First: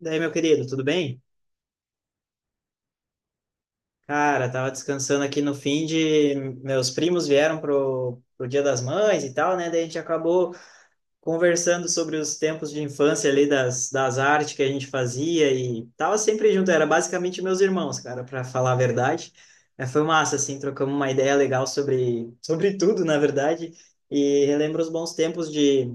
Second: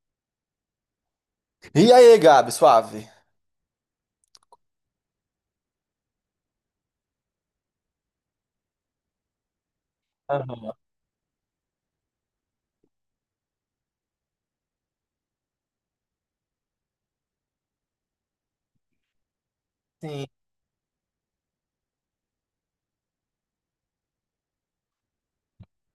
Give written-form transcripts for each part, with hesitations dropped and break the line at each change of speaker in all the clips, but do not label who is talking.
Daí, meu querido, tudo bem?
E aí, Gabi, suave?
Cara, tava descansando aqui no fim de. Meus primos vieram pro Dia das Mães e tal, né? Daí a gente acabou
Aham.
conversando sobre os tempos de infância ali das artes que a gente fazia e tava sempre junto, era basicamente meus irmãos, cara, para falar a verdade. É, foi
Sim.
massa, assim, trocamos uma ideia legal sobre tudo, na verdade, e relembro os bons tempos de.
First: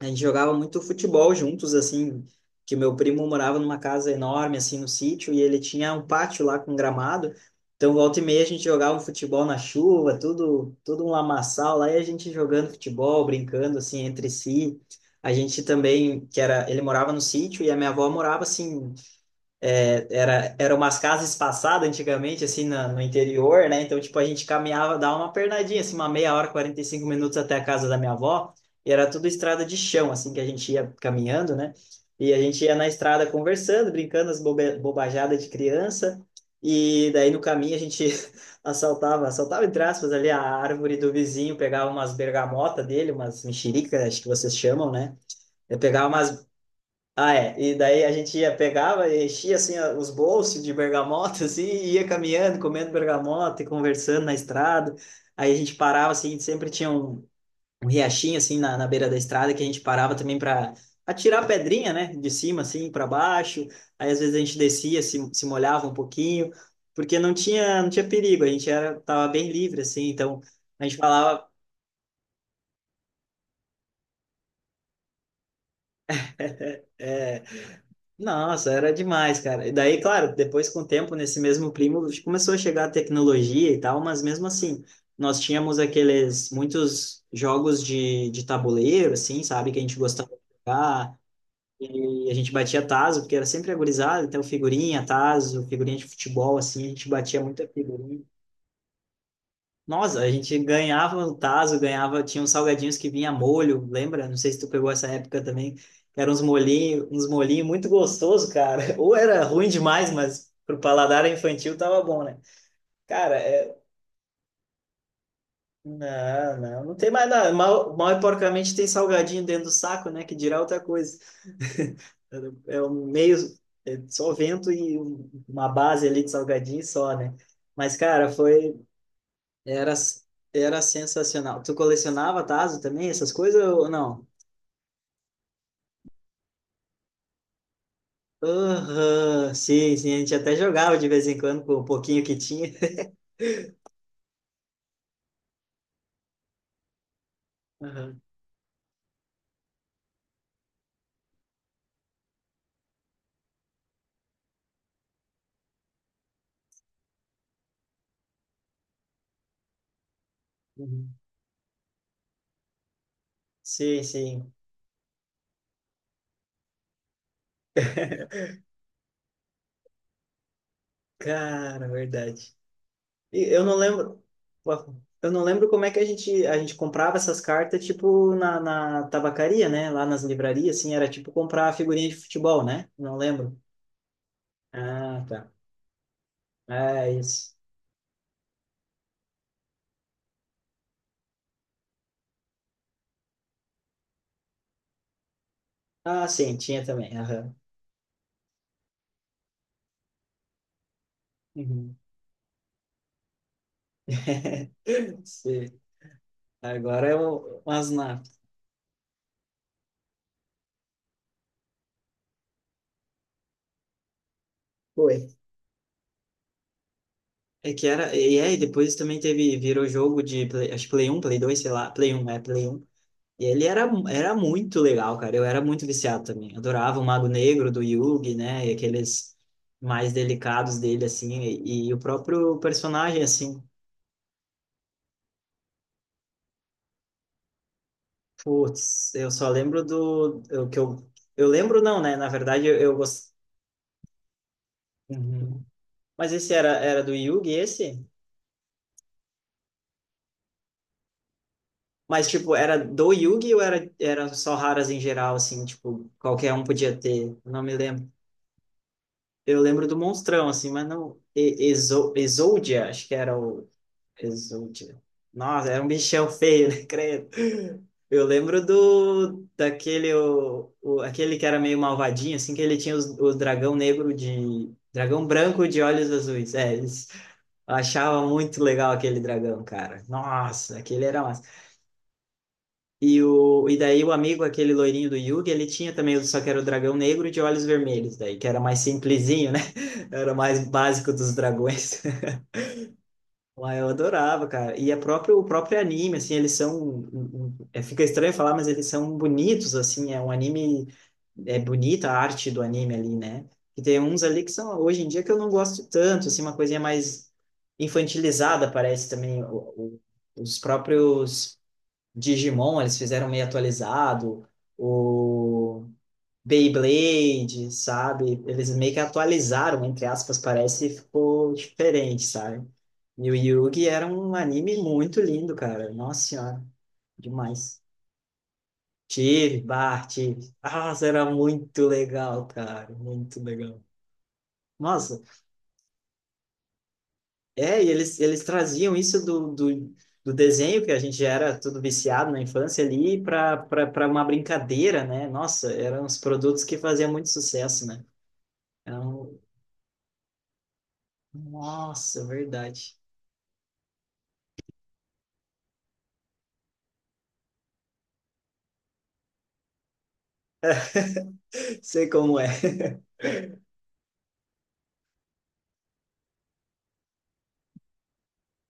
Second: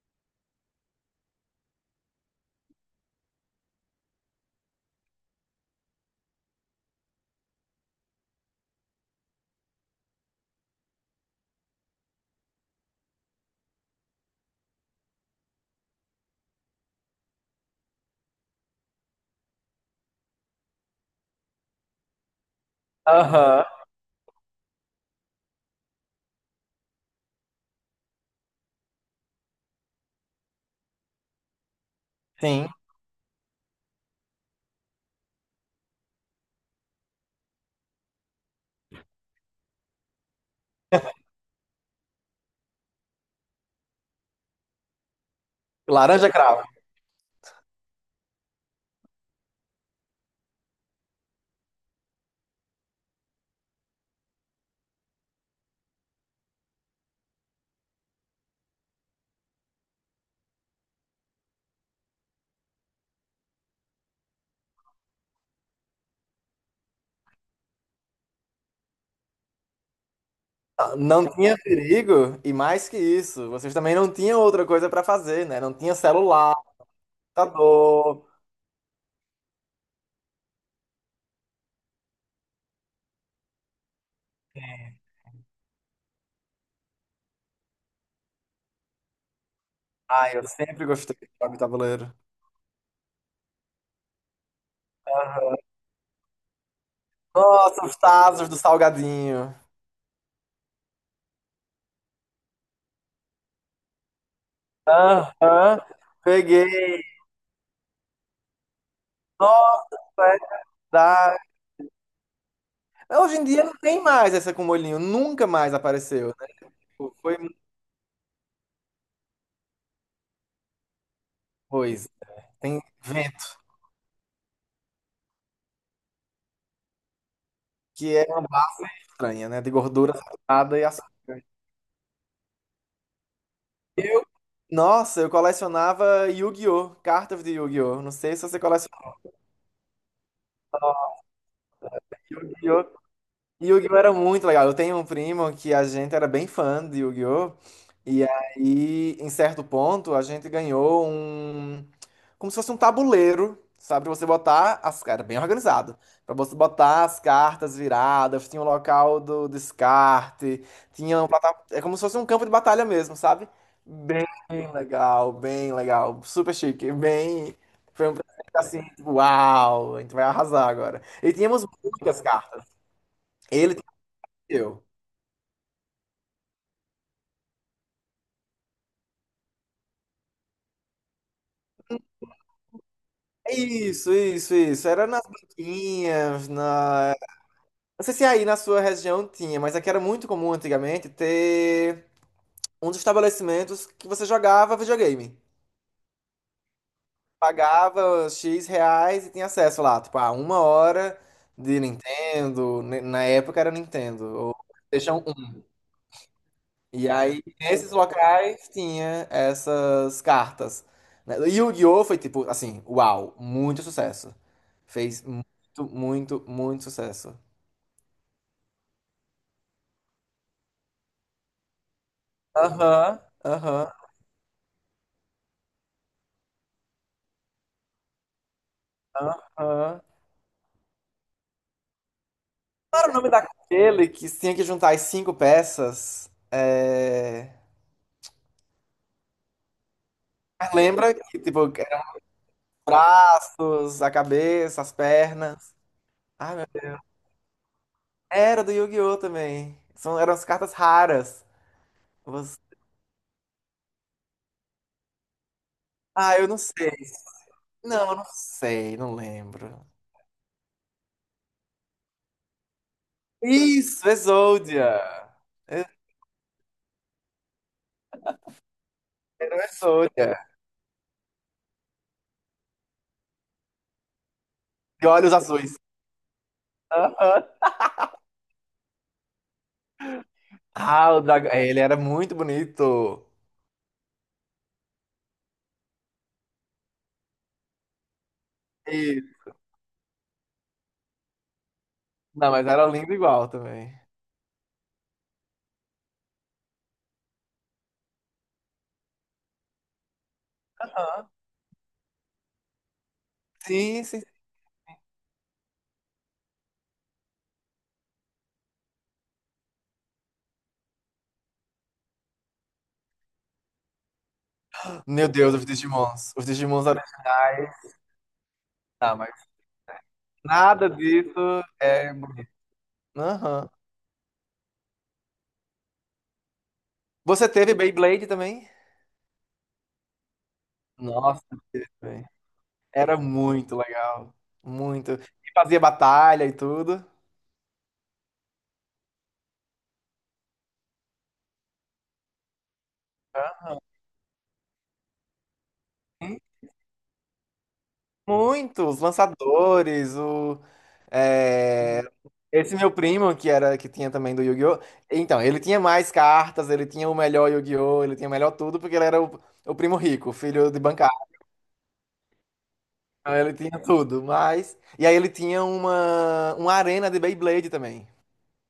A gente jogava muito futebol juntos, assim, que meu primo morava numa casa enorme, assim, no sítio, e ele tinha um pátio lá com gramado. Então, volta e meia, a gente jogava um futebol na chuva, tudo, tudo um lamaçal lá, e a gente jogando futebol, brincando, assim, entre si. A gente também, que era, ele morava no sítio e a minha avó morava, assim, era, eram umas casas espaçadas antigamente, assim, no
Aham.
interior, né? Então, tipo, a gente caminhava, dava uma pernadinha, assim, uma meia hora, 45 minutos até a casa da minha avó, e era tudo estrada de chão, assim, que a gente ia caminhando, né? E a gente
Sim.
ia na estrada conversando, brincando as bobajadas de criança, e daí no caminho a gente assaltava, entre aspas, ali a árvore do vizinho, pegava umas bergamotas dele, umas mexericas, acho que vocês chamam, né? Eu pegava
Laranja
umas,
cravo.
ah, é. E daí a gente ia, pegava, e enchia assim os bolsos de bergamota, assim, e ia caminhando, comendo bergamota e conversando na estrada. Aí a gente parava, assim, sempre tinha um, um riachinho, assim, na beira da estrada, que a gente parava também para atirar pedrinha, né, de cima, assim, para baixo. Aí às vezes a gente descia, se molhava um pouquinho, porque não tinha perigo, a gente era, tava bem livre, assim, então a gente
Não
falava.
tinha perigo, e mais que isso, vocês também não tinham outra coisa pra fazer, né? Não tinha celular,
É,
computador.
nossa, era demais, cara. E daí, claro, depois com o tempo, nesse mesmo primo, começou a chegar a tecnologia e tal, mas mesmo assim, nós tínhamos aqueles muitos jogos de tabuleiro, assim, sabe, que a gente gostava de
Ai, eu sempre gostei
jogar,
de jogar de tabuleiro.
e a gente batia tazo, porque era sempre a gurizada, então figurinha, tazo, figurinha de futebol, assim, a gente batia muita
Nossa, os
figurinha.
Tazos do Salgueiro.
Nossa, a gente ganhava o tazo, ganhava, tinha uns salgadinhos que vinha molho, lembra? Não sei se tu pegou essa época também,
Aham.
que eram
Peguei.
uns molhinhos muito gostoso, cara. Ou era ruim
Nossa,
demais,
é
mas pro paladar
verdade.
infantil tava bom, né?
Hoje
Cara,
em dia
é...
não tem mais essa com molhinho, nunca mais apareceu, né?
não tem
Tipo,
mais
Foi
nada.
muita
Mal e porcamente tem salgadinho dentro do saco, né? Que dirá outra coisa.
coisa. Tem
É um meio,
vento,
é só vento e uma base ali de salgadinho só, né? Mas,
que é
cara,
uma
foi.
barra estranha, né? De
Era,
gordura saturada
era
e açúcar.
sensacional. Tu colecionava Tazo também, essas coisas ou não?
Nossa, eu colecionava Yu-Gi-Oh! Cartas de Yu-Gi-Oh! Não sei se você colecionava
Aham, sim, a gente até jogava de vez em quando com o pouquinho que tinha.
Yu-Gi-Oh! Yu-Gi-Oh! Era muito legal. Eu tenho um primo que a gente era bem fã de Yu-Gi-Oh!
Aham,
E aí, em certo ponto, a gente ganhou um. Como se fosse um tabuleiro, sabe? Pra você botar as. Era bem organizado. Pra você botar as cartas viradas, tinha o local do descarte,
uhum.
tinha. É como se fosse um campo de batalha mesmo, sabe?
Sim,
Bem
sim.
legal, bem legal. Super chique, bem. Foi um presente assim, tipo, uau, a gente vai arrasar agora. E tínhamos
Cara,
muitas
verdade.
cartas.
E Eu não
Ele
lembro,
eu.
eu não lembro como é que a gente comprava essas cartas, tipo, na tabacaria, né? Lá nas livrarias, assim, era tipo comprar figurinha de futebol, né? Não lembro.
Isso, isso, isso. Era nas
Ah, tá.
banquinhas,
É
na.
isso.
Não sei se aí na sua região tinha, mas aqui era muito comum antigamente ter uns estabelecimentos que você jogava videogame.
Ah, sim, tinha também. Aham.
Pagava X reais e tinha acesso lá, tipo, a uma hora de
Uhum.
Nintendo. Na época era Nintendo, ou PlayStation um
Sim. Agora
E
é
aí,
o
nesses
Asnaf.
locais, tinha essas cartas, né? E o Yu-Gi-Oh! Foi tipo, assim, uau, muito sucesso. Fez
Foi.
muito, muito, muito sucesso.
É que era. E aí, depois também teve. Virou jogo de. Play, acho que Play um Play 2 sei lá. Play um é Play um.
Aham,
E
aham,
era muito legal, cara. Eu era muito viciado também. Adorava o Mago Negro do Yugi, né? E aqueles
aham.
mais delicados dele, assim. E o próprio
Qual era o
personagem,
nome
assim.
daquele que tinha que juntar as cinco peças? É...
Putz, eu só lembro do.
Mas lembra que,
Eu
tipo,
lembro,
eram
não, né? Na verdade,
os
eu gost-
braços, a cabeça, as
Uhum.
pernas.
Mas esse
Ah, meu Deus.
era do Yugi, esse?
Era do Yu-Gi-Oh! Também. São, eram as cartas raras.
Mas, tipo,
Você-
era do Yugi ou era só raras em geral, assim, tipo,
Ah, eu
qualquer
não
um
sei.
podia ter? Eu não me lembro.
Não, eu não sei, não
Eu lembro
lembro.
do Monstrão, assim, mas não. E- Exo, Exodia, acho que era o.
Isso,
Exodia.
Exodia.
Nossa, era um bichão feio, né, credo? Eu lembro do.
Era o
Daquele.
Exodia.
Aquele que era meio malvadinho, assim, que ele tinha os, o dragão negro de.
De
Dragão
olhos
branco
azuis.
de olhos azuis. É, eles
Aham.
eu achava muito legal aquele dragão, cara. Nossa, aquele
Ah, o
era.
dragão. Ele era muito bonito.
E daí o amigo, aquele loirinho do Yugi, ele tinha também, só que era o dragão negro de olhos vermelhos, daí, que era mais simplesinho, né? Era o mais básico dos dragões.
Não, mas era lindo igual
Mas eu
também.
adorava, cara. E a próprio, o próprio anime, assim, eles são. Fica estranho falar, mas eles são bonitos, assim. É um anime.
Aham.
É bonita a arte do anime ali, né? E tem
Sim,
uns
sim.
ali que são, hoje em dia, que eu não gosto tanto, assim, uma coisinha mais infantilizada, parece também. O- os próprios Digimon, eles fizeram meio atualizado,
Meu Deus, os
o
Digimons. Os Digimons
Beyblade,
originais.
sabe? Eles meio que
Não, mas
atualizaram, entre aspas, parece,
nada
e
disso
ficou
é.
diferente, sabe? E o
Aham.
Yugi era um anime muito lindo, cara. Nossa senhora,
Você teve
demais.
Beyblade também?
Tive, Bart, tive. Nossa, era
Nossa,
muito
teve também.
legal, cara,
Era
muito
muito
legal.
legal. Muito.
Nossa,
E fazia batalha e tudo.
é, e eles traziam isso do desenho, que a gente já era tudo viciado na infância ali,
Hã?
para uma brincadeira, né? Nossa, eram os produtos que faziam muito sucesso, né?
Muitos
Eram...
lançadores, o. É,
Nossa,
esse meu
verdade.
primo, que era que tinha também do Yu-Gi-Oh! Então, ele tinha mais cartas, ele tinha o melhor Yu-Gi-Oh! Ele tinha o melhor tudo, porque ele era o primo rico, filho de bancário.
Sei como é.
Então, ele tinha tudo, mas. E aí ele tinha uma arena de Beyblade também.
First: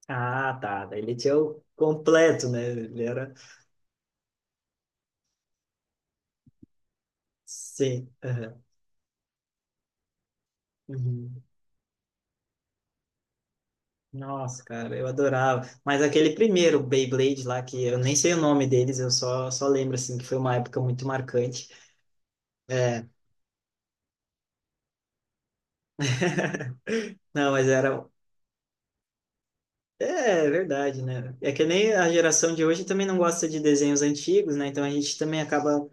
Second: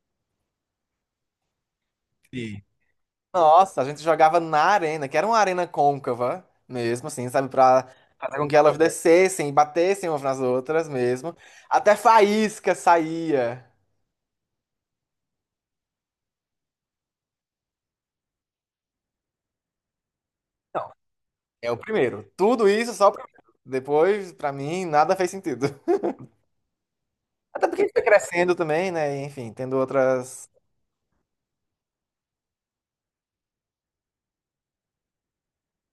Ah, tá. Daí ele tinha o completo,
Sim.
né? Ele era.
Nossa, a gente jogava na arena, que era uma arena côncava mesmo, assim, sabe? Pra
Sim,
fazer com que
aham.
elas descessem e batessem umas nas outras mesmo.
Uhum.
Até faísca saía.
Nossa, cara, eu adorava. Mas aquele primeiro Beyblade lá, que eu nem sei o nome deles, só lembro, assim, que foi uma época muito marcante.
É o primeiro. Tudo isso
É,
só o primeiro. Depois, pra mim, nada fez sentido.
não, mas
Até porque a gente foi
era.
crescendo também, né? E, enfim, tendo
É,
outras.
é verdade, né? É que nem a geração de hoje também não gosta de desenhos antigos, né? Então a gente também acaba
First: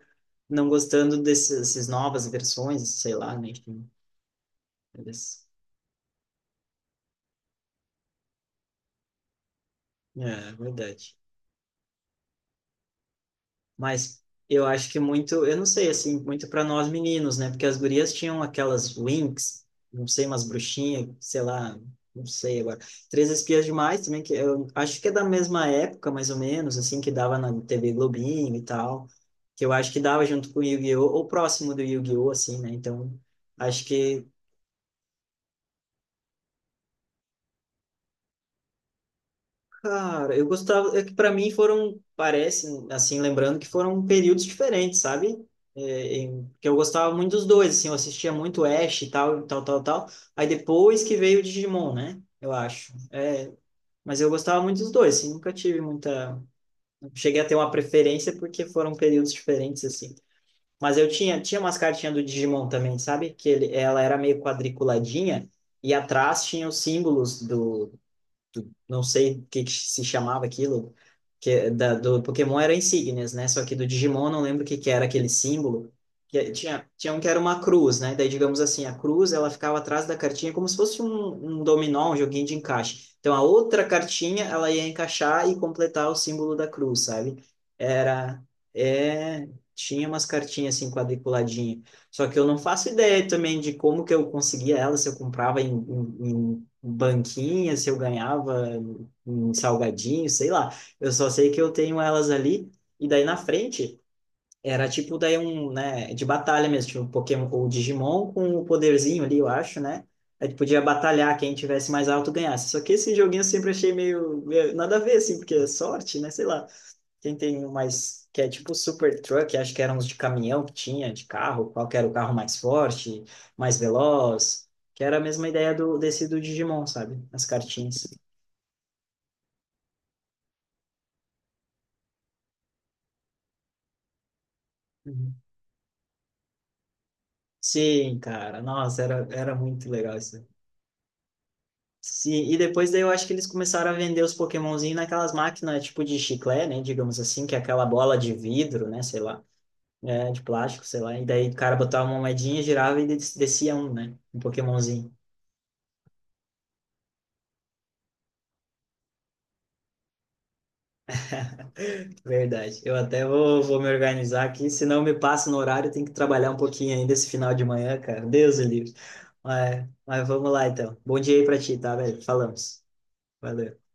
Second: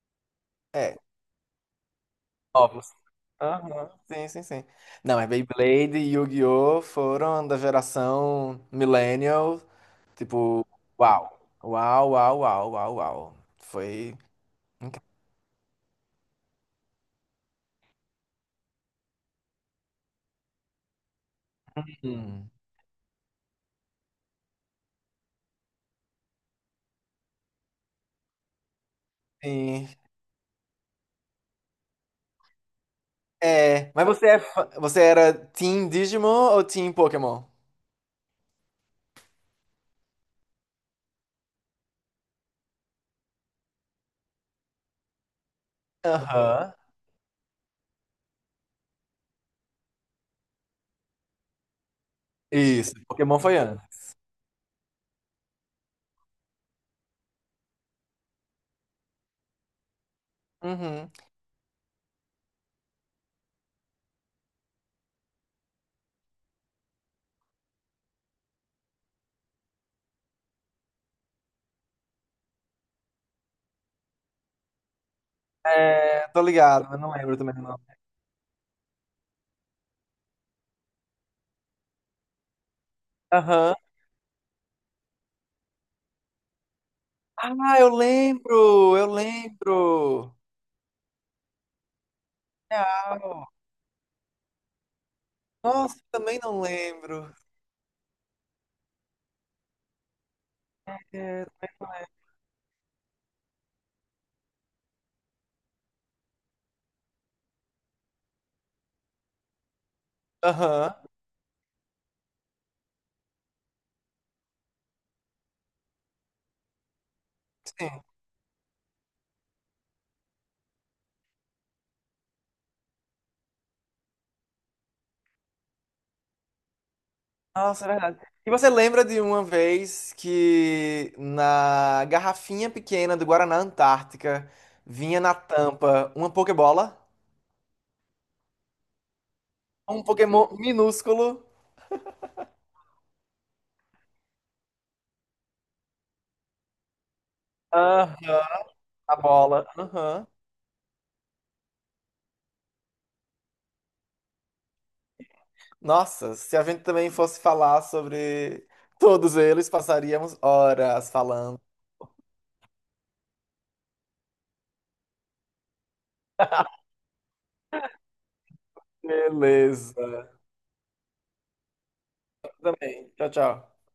não
É,
gostando dessas novas
novos.
versões, sei lá, né? Enfim,
Aham, sim, sim, sim. Não, mas
eles-
Beyblade e Yu-Gi-Oh! Foram da geração Millennial.
É, é
Tipo,
verdade.
uau. Uau, uau, uau, uau, uau. Foi
Mas eu acho que
incrível.
muito, eu não sei, assim, muito para nós meninos, né? Porque as gurias tinham aquelas Winx, não sei, umas bruxinhas, sei lá, não
Hum.
sei agora. Três Espias Demais também, que eu acho que é da mesma época, mais ou menos, assim, que dava na TV Globinho e tal, que eu
Sim.
acho que dava junto com o Yu-Gi-Oh! Ou próximo do Yu-Gi-Oh! Assim, né? Então, acho
É. Mas
que.
você é fã- você era Team Digimon ou Team Pokémon?
Cara, eu gostava, é que para mim foram, parece, assim, lembrando que foram períodos diferentes, sabe? É, em- que
Aham.
eu gostava muito dos dois, assim, eu assistia muito Ash e tal, tal, tal, tal. Aí depois que veio o Digimon, né? Eu acho.
Isso, Pokémon foi antes.
Mas eu gostava muito dos dois, assim, nunca tive muita. Não cheguei a ter uma preferência porque foram períodos diferentes, assim. Mas eu
Uhum.
tinha umas cartinhas do Digimon também, sabe? Que ele, ela era meio quadriculadinha e atrás tinha os símbolos não sei o que que se chamava aquilo, que é do Pokémon era insígnias, né? Só que do Digimon eu não lembro o que que era aquele símbolo.
É, tô
Que
ligado, mas não
tinha um que
lembro
era
também
uma
não nome.
cruz, né? Daí, digamos assim, a cruz ela ficava atrás da cartinha como se fosse um dominó, um joguinho de encaixe. Então, a
Aham.
outra cartinha ela ia encaixar e completar o símbolo da cruz, sabe?
Ah, eu
Era,
lembro, eu
é, tinha umas
lembro.
cartinhas assim quadriculadinhas. Só que eu não faço ideia
Real.
também de como que eu conseguia ela, se eu comprava
Nossa, também não lembro.
banquinha, se eu ganhava um salgadinho, sei lá. Eu só sei que
É,
eu tenho elas ali, e daí na frente era tipo daí um, né, de batalha mesmo, tipo um Pokémon ou Digimon com o poderzinho ali, eu acho, né? A gente podia
aham,
batalhar, quem tivesse mais alto ganhasse. Só que esse joguinho eu sempre achei meio nada a ver, assim, porque é sorte, né? Sei lá. Tem
sim.
umas que é tipo super truck, acho que eram uns de caminhão que tinha, de carro, qual que era o carro mais forte, mais veloz, que era a mesma ideia desse do Digimon, sabe? As
Nossa, é
cartinhas.
verdade. E você lembra de uma vez que na garrafinha pequena do Guaraná Antártica vinha na
Uhum.
tampa uma Pokébola?
Sim, cara, nossa, era muito
Um
legal isso.
Pokémon minúsculo?
Sim, e depois daí eu acho que eles começaram a vender os Pokémonzinhos naquelas máquinas tipo de chiclete, né? Digamos assim, que é aquela bola de
Aham,
vidro, né?
a
Sei lá,
bola. Aham.
é, de plástico, sei lá. E daí o cara botava uma moedinha, girava e des- descia um, né? Um Pokémonzinho.
Nossa, se a gente também fosse falar sobre todos eles, passaríamos horas falando.
Verdade. Vou me organizar aqui, senão me passa no horário, tem que trabalhar um pouquinho ainda esse final de manhã, cara. Deus o livre. Mas,
Beleza.
mas vamos lá então. Bom dia aí pra ti, tá, velho? Falamos.
Também. Tchau, tchau.
Valeu.